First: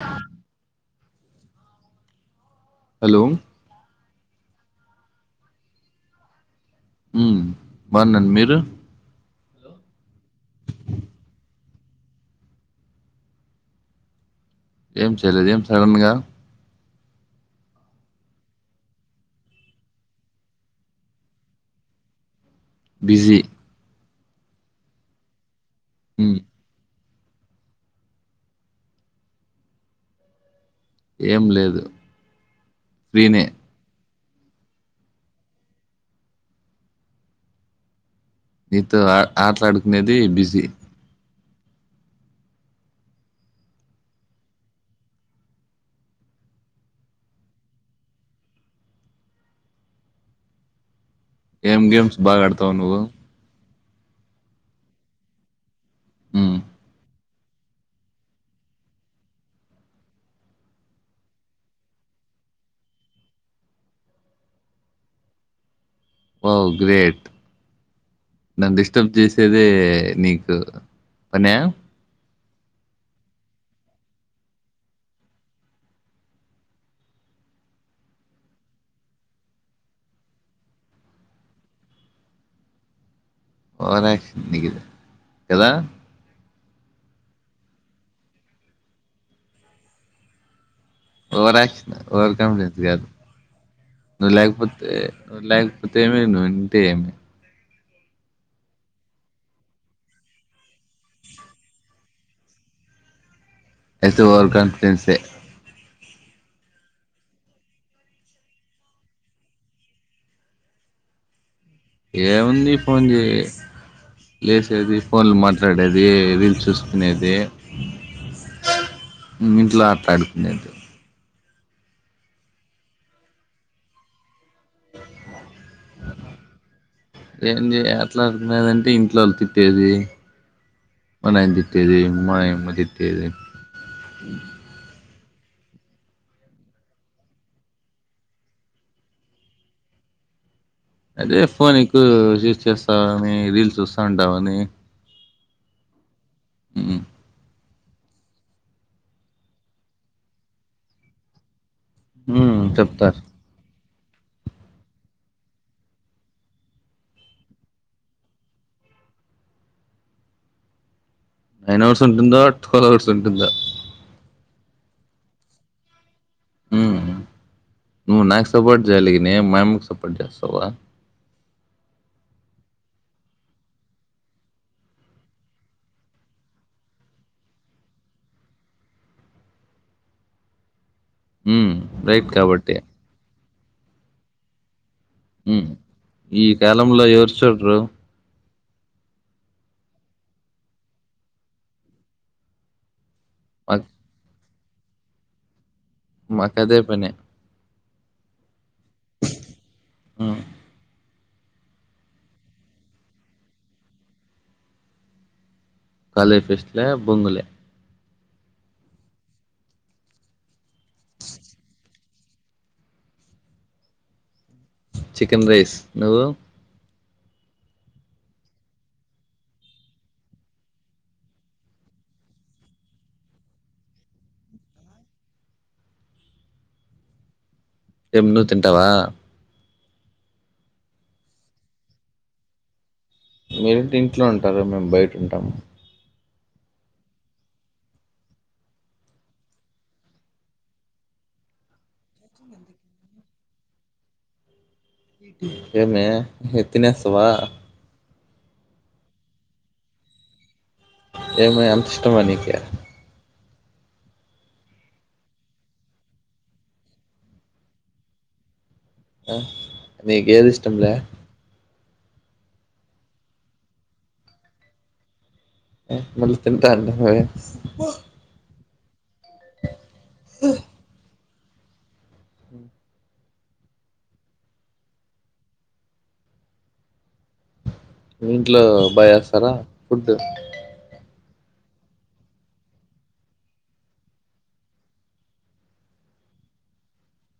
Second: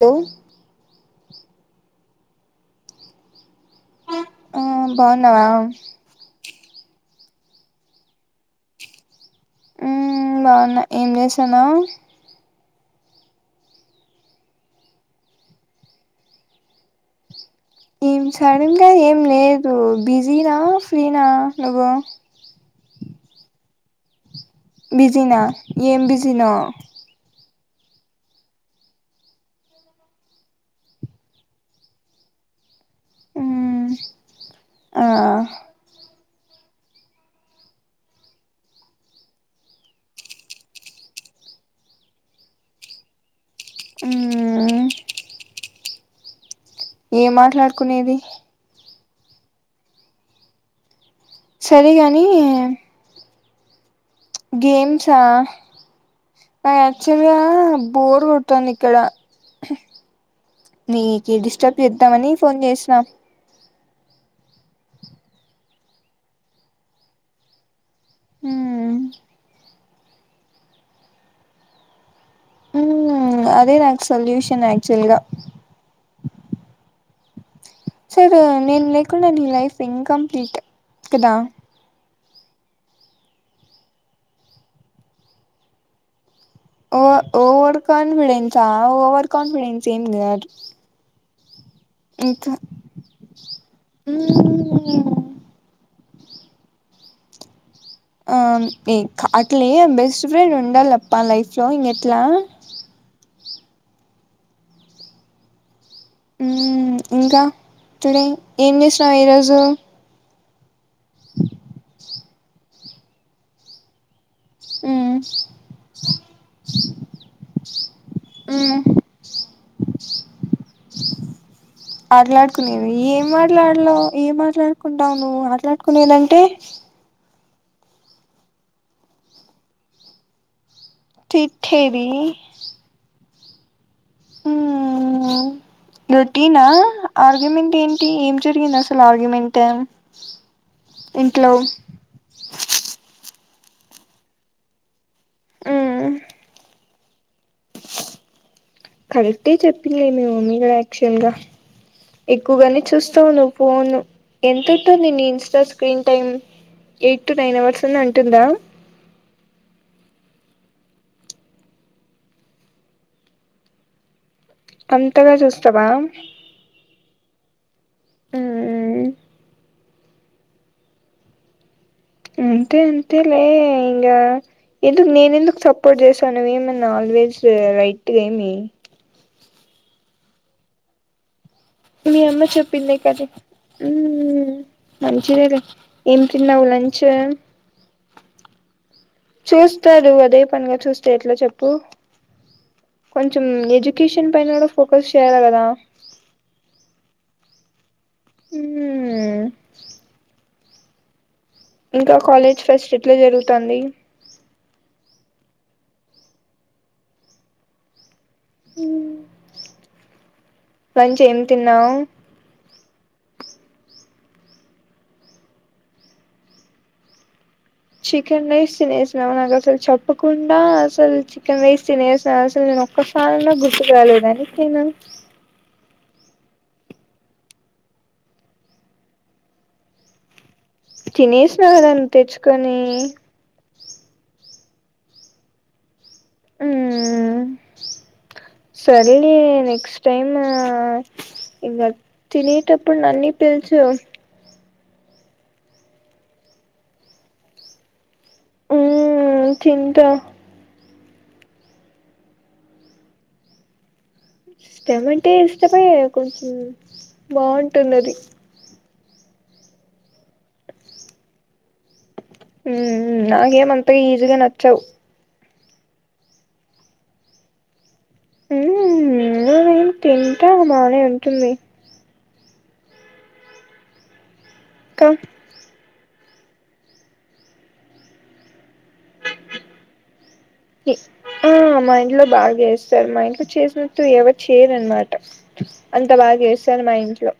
హ హలో ఆ బాగున్నావా ఉ బాన్నన్ మీరు బాగున్నా ఏం చేసాను ఏం చేయలేదు ఏం సడన్ గా ఏం సడన్ గా ఏం లేదు బిజీనా ఫ్రీనా నువు బిజీ బిజీనా ఏం హ్మ్. బిజీనో ఏం లేదు నినే మ్మ్ ఆ నీతో ఆటలాడుకునేది బిజీ హ్ మ్.. ఏం మాట్లాడుకునేది ఏం గేమ్స్ సరేగాని బాగా ఆడతావ్ నువ్వు గేమ్సా హ్మ్. అయి అచ్చు బోర్ కొడుతాంది ఇక్కడ నీకి డిస్టర్బ్ చేద్దామని ఫోన్ చేసినా ఓ గ్రేట్ నన్ మ్మ్ డిస్టర్బ్ చేసేదే నీకు పన్యా మ్ అదే నాకు సొల్యూషన్ ఆక్చువల్గా సరే నేను లేకుండా నీ లైఫ్ ఇంకంప్లీట్ కదా ఓవర్షన్ కదా ఓ ఓవర్ కాన్ఫిడెన్సా ఓవర్ కాన్ఫిడెన్స్ ఏం గాదు ఓవరాక్షన్ ఓవర్ కాన్ఫిడెన్స్ కాదు నువ్వు లేకపోతే నువ లేకపోతే ఏమీ ను ఇంటే ఏమి అ అట్లే బెస్ట్ ఫ్రెండ్ ఉండాలప్పా లైఫ్లో ఇ ఇట్ల అయితే ఓవర్ కాన్ఫిడెన్స్సే మ్ ఇంకా టుడే ఏం చేసినవు ఈరోజు ఆ ఏముంది ఫోన్ చే లేచేది ఫోన్లో మాట్లాడేది, రీల్స్ చూసుకునేది, ఇంట్లో ఆటలాడుకునేది ఆట్లాడుకునేవీ ఏం మాట్లాడలో ఏం మాట్లాడుకుంటావు నువ్వు అ ఆటల్ ఆడుకునేదంటే ఏం చేయ ఆటలాడ్కునేదంటే ఇంట్లో వాళ్ళు తిట్టేది మా నయన తిట్టేది అ మామ తిట్టేది ఇ రొటీనా ఆర్గ్యుమెంట్ ఏంటి ఏం జరిగింది అసల్ ఆర్గ్యుమెంట్ అదే ఇంట్లో ఫోన్ ఎక్కువ యూస్ చేస్తా అనీ రీల్స్ చూస్తా ఉంటావని ఆ ఉ కరెక్టే చెప్పిందిలే మీ మమ్మీ గుడా యాక్చువల్గా మ్మ్ ఎక్కువగానే చెప్తారు చూస్తావు ను ఫోన్ ఎంత అవుతుంది నీ Insta screen time eight to nine hours అని ఉంటుందా నైన్ అవర్స్ ఉంటుందో ట్వెల్వ్ అవర్స్ ఉంటుందొ అంతగా చూస్తావా మ్ నువ్ నాకు సొపోట్ చేయాలి నేన్ మయం కొట్టేస్తావా అంతే అంతే లే ఇంకా, ఎందుకు నేను ఎందుకు సపోర్ట్ చేశానువిమని ఆల్వేస్ రైట్గా ఏమి మ్మ్ మీ రైట్ అమ్మ కాబట్టి చెప్పింది కద ఉ మంచి మ్మ్ ఏం ఈ తిన్నావ్ లంచ్ కాలంలో ఎవరు చూడరు చూస్తాడు అదే పనిగా చూస్తే ఎట్లా చెప్పు కొంచెం మాక్ ఎడ్యుకేషన్ పైన కూడా ఫోకస్ చేయాలా కదా మాకాదే పనే మ్మ్ ఆ ఇంకా కాలేజ్ ఫెస్ట్ ఎట్లా జరుగుతాంది కాలే ఫెస్ట్ల బొంగలే మంచి ఏం తిన్నావు చికెన్ రైస్ నువ్వు చికెన్ రైస్ తినేసినాము నాకు అసలు చెప్పకుండా, అసలు చికెన్ రైస్ తినేసినాం అసలు నేను ఒక్కసారినా గుర్తు రాలేద నీకు నేను ఏం నువు తింటావా తినేసినావు కదాం తెచ్చుకొని మీరే ఇంట్లో ఉంటారు మేము బయట ఉంటాము మ్ సరేలే నెక్స్ట్ టైమ్ ఇక తినేటప్పుడు నన్ని పిలుచ్చు ఏమే తినేస్తావా ఉ చింత ఏమ అంత ఇష్టమా నికి ఇష్టటమ్ అంటే ఇష్టమే కొంచం బాగుంటుంది అది ఆ నికు ఏది ఇష్టంలే మ్ మ్ నాకేం అంత ఈజగా నచ్చావు్ మళ్లీ తింటా అండి పోయి హుమ్ ఎందుకు తిన్ తింటే బానే ఉంటుంది కమ్ ఇంట్లో బా చేస్తరా ఫుడ్ ఆ మా ఇంట్లో బాగా చేస్తారు మా ఇంట్లో చేసినట్టు ఎవరు చేయరనమాట అంత బాగా చేస్తారు మా ఇంట్లో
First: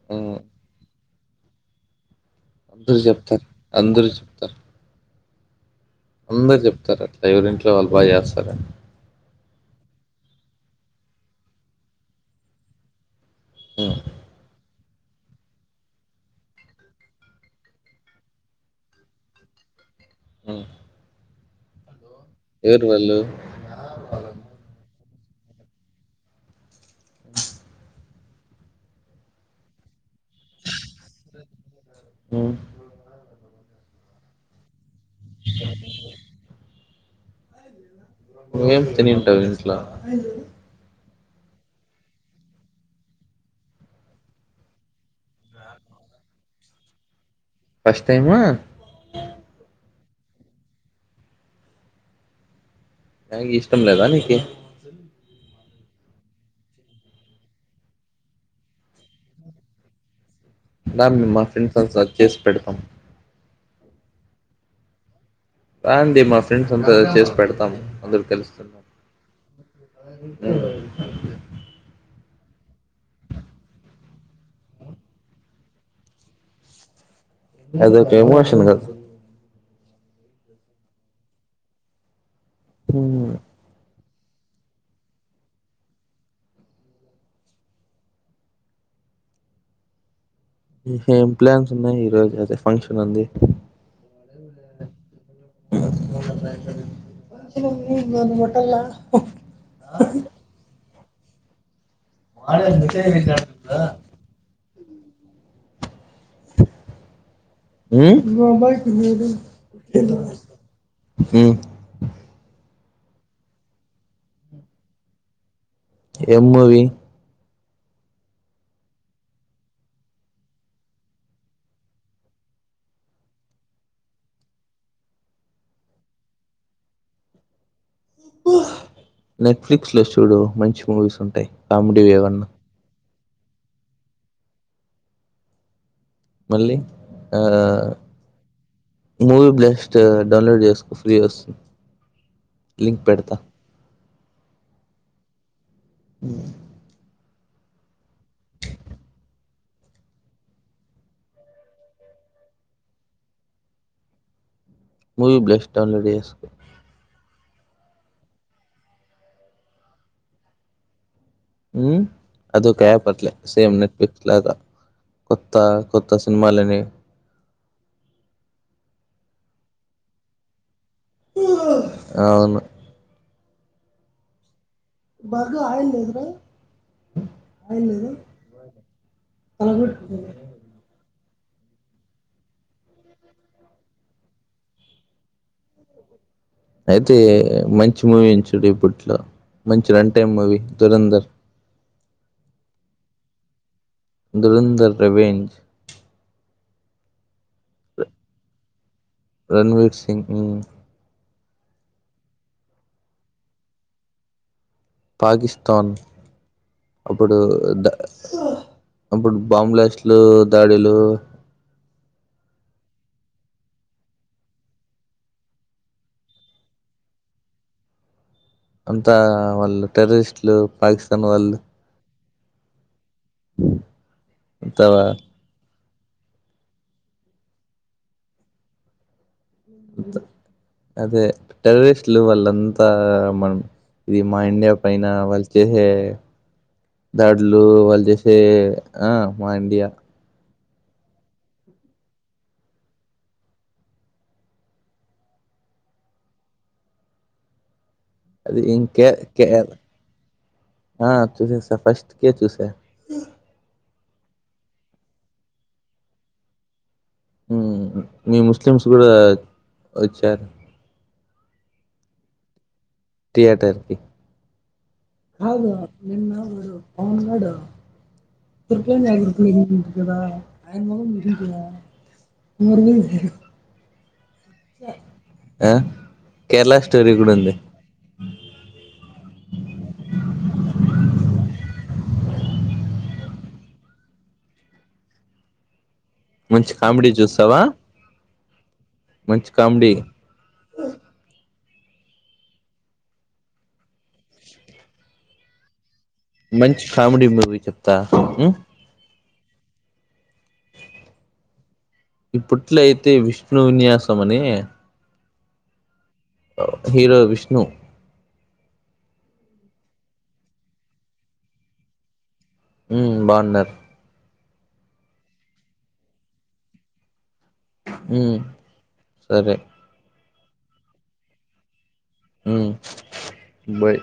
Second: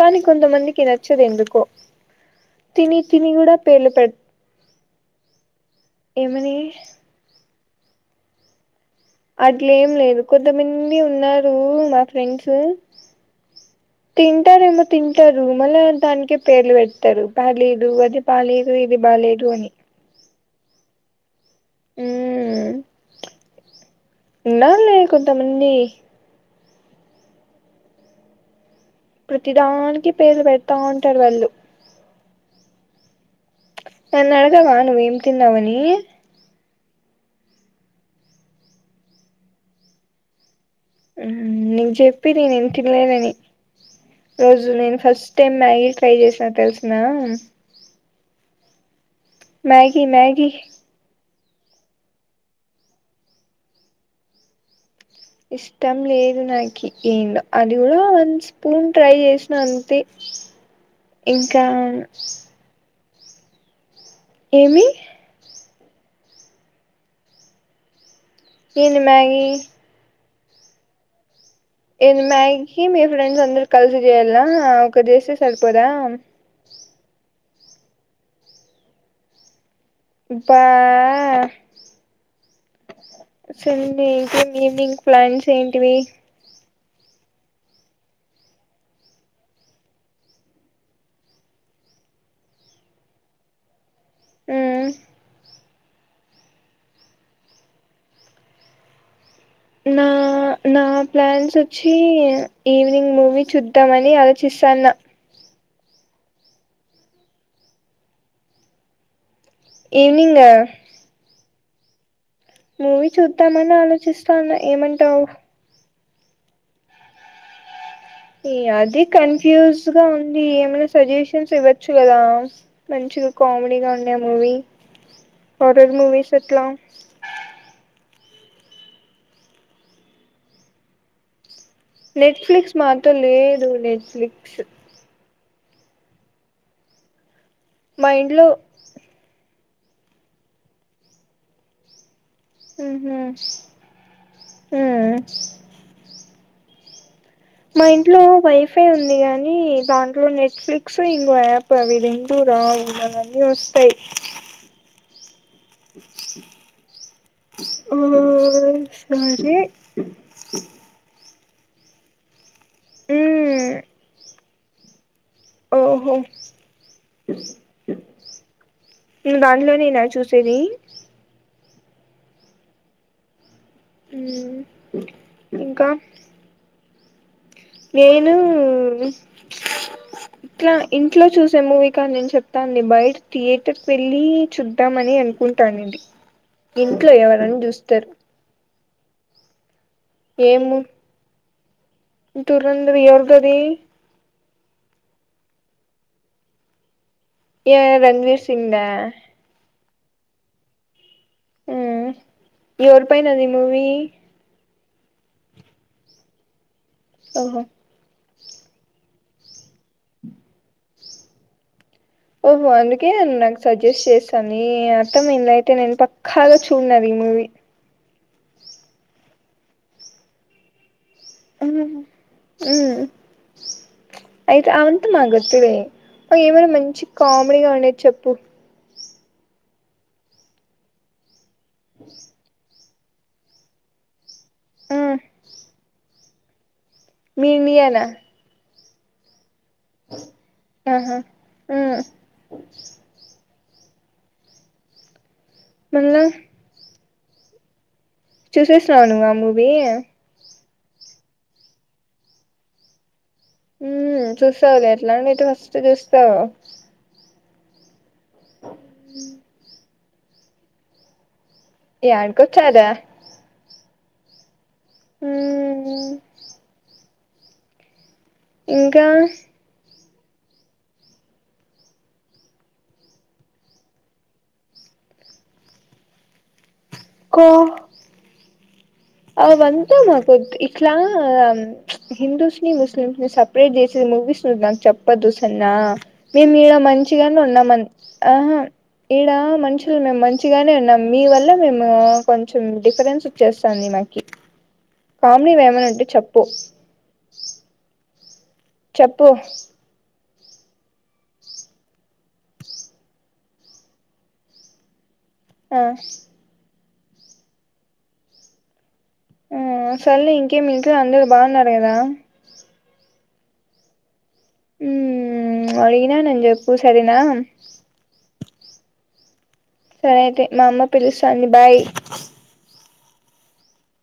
కానీ మ్మ్ కొంత మందికి నచ్ నచ్చదు ఎందుకో తిని అందరు తిని చెప్తారు గుడా పేర్లు అందరు పెడ చెప్తారు అందరు చెప్తరు అట్ట ఎవరి ఇ వాళ్ళు బా చేస్తారా అట్లేం లేదు కొంతమంది ఉన్నారు మా ఫ్రెండ్స్ మ్మ్ తింటారు ఏమో తింటారు మళ్ళా దానికే పేర్లు పెడతారు బాలేదు అది బాలేదు ఇది బాలేదు అని హమ్ ఉమ్ ఎవరు వాళ్ళు ఉన్నారులే కొంతమంది అ ప్రతి దానానికి పేర్రు పెడతా ఉంటారు వాళ్ళు హమ్ నాని అడగవా ఏం తినవు అని తిన్నావని ఏం తినింటవ్ ఇంట్లో హమ్ నేన్ చెప్పి నేను తినలేను అని రోజు నేను ఫస్ట్ తె మ్యాగీ ట్రై చేస్త తెలుసునా first time Maggi Maggi Maggi ఇష్టం లేదా నీకి ఇష్టం లేదు నాకి ఏందో అది కూడా వన్ స్పూన్ ట్రై చేసిన అంతే నా మేము మా ఇంకా ఫ్రెండ్స్ అంత సచ్ చేసి పెడతాం ఏమి అ అండి మా ఫ్రెండ్స్ అంత చేసి పెడతాం అంద ఏంది మ్యాగి ఏను మ్యాగీ మీ ఫ్రెండ్స్ అందరు కలిసి చేయాలనా ఒకరు చేస్తే సరిపోదా ఆది ఒక ఎమోషన్ క అబ్బా సర్లే ఈవినింగ్ ప్లాన్స్ ఏంటివి ఏం ప్లాన్స్ ఉన్నాయి ఈ రోజు అయితే ఫంక్షన్ ఉంది హమ్ మట్టలా నా నా ప్లాన్స్ వచి ఈవినింగ్ మూవీ చూద్దాంమని ఆలోచిస్త సన్నా హమ్ ఈవినింగ్ హమ్ మూవీ చూద్దామని ఆలోచిస్తాన్నా ఏమంటావు ఎం మూవీ ఈ అదే కన్ఫ్యూజ్ గా ఉంది ఏమైనా సజెషన్స్ ఇవ్వచ్చు కదా మంచి కామెడీగా ఉండే మూవీ హరర్ మూవీస్ అట్లా నెట్ఫ్లిక్స్ లో చూడు మంచి మూవీస్ ఉంటాయి కామెడీవి ఏవన్నా నెట్ఫ్లిక్స్ మా తో లేదు నెట్ఫ్లిక్స్ మళ్ళీ ఆ మా ఇంట్లో మూవీ బ్లస్ దే డౌన్లోడ్ చేసుకో ఫ్రీ వస్తుంది ఉ లింక్ హు పెడతా ఉ మా ఇంట్లో వైఫై ఉంది కాని దాంట్లో నెట్ఫ్లిక్స్ ఇంకో యాప్ అవి రెండు రావు అవన్నీ వస్తాయి మువి బ్లేస్ డౌన్లోడ్ చేసి ఉ సరే ఉ అది ఒక యాప్ అట్లే ఉమ్ సేమ్ నెట్ఫ్లిక్స్ లాగా కొత్త కొత్త సినిమాలని నువ్వు దాంట్లోనేనా చూసేది అవును ఉ బర్గ ఆయిల్ నద్ర నేను తలపెట్టుకుంటున్నా ఇట్లా ఇ ఇట్లో చూసే మూవీ కాదు నేను చెప్తాంది బయట థియేటర్స్ వెళ్ళి చూద్దామని అనుకుంటానింటి అయితే మంచి మూవీ ఉంది చూడు ఇప్పుడు ఇట్లా మంచి రన్ టైం మూవీ ఏమూ దురంధర్ దురంధర్ ఎవరిది అది దురంధర్ ప్రవీణ్ ఏ రణవీర్ సింగ్ దా రణవీర్ సింగ్ ఉ ఎవరి పైనది మూవీ పాకిస్తాన్ అప్పుడు ఓహో ద అప్పుడు బాంబ్ బాస్ట్లు, దాడులు ఓహో అందుకేన నాకు సజెస్ట్ చేస్తోంది అర్థం అయిందిలే అయితే నేను పక్కాగా చూడను ఆ మూవీ అంతా వాళ్ళు టెర్రరిస్ట్లు పాకిస్ అమ్మ వాళ్ళు హుమ్ అయితే అంతా అదంతా మాక్ వద్దులే ఏమైనా మంచి కామెడీగా ఉండేది చెప్పు అదే టెర్రరిస్ట్లు వాళ్ళంత ఆ మన ఇది మా ఇండియా పైన మ్మ్ వాళ్ళు చేసే మీ దాడులు వాళ్ళు ఇండియానా చేసే ఆ మా ఇండియా ఆహా హ్మ్ మళ్ళ అది చూసేసినావా ఇంకే నువ్వు ఆ కే మూవీ ఆ చూసేశా ఫస్ట్ కే చూసా హ్మ్ చూస్తావులే అట్లాంటివైతే ఫస్ట్ చూస్తావ్ హ్మ్ మీ ముస్లిమ్స్ కూడా వచ్చార్ యాడికొచ్చార్రా థియేటర్ కి అవును మ్మ్ నిన్న ఊ ఆ ఉన్నాడు ఇంకా [unintelligible] [inaudible] ఆ కేరళ టరి కూడా ఉంది అ వంతా మాకుద్ ఇట్లా హిందూస్ ని ముస్లిమ్స్ ని సపరేట్ చేసే మూవీస్ ను నాకు చెప్పదు సరేన్న మేము మంచి ఈడ కామెడీ మంచిగానే చూస్తావా ఉన్నాం, ఆహా ఇడ మంచి కామెడీ మనుషులు మేము మంచిగానే ఉన్నాం మీ వల్ల మేము అ కొంచెం డిఫరెన్స్ వచ్చేస్తుంది మాకు కామిణి వేమన అంట మంచి కామెడీ మూవీ చెప్తా మ్ చెప్పు ఇప్పట్లోయితే విష్ణు విన్యాసం అని ఆ హీరో విష్ణు ఆ సల్ ఇంకేమ అంద బాగున్నారు కాదా హ్మ్మ్ బావున్నారు ఉ అడిగిననీ చెప్పు సరేనా హ్మ్మ్ సరే అయితే మా అమ్మ పిలుస్తాంది బాయ్ హ్మ్మ్ బై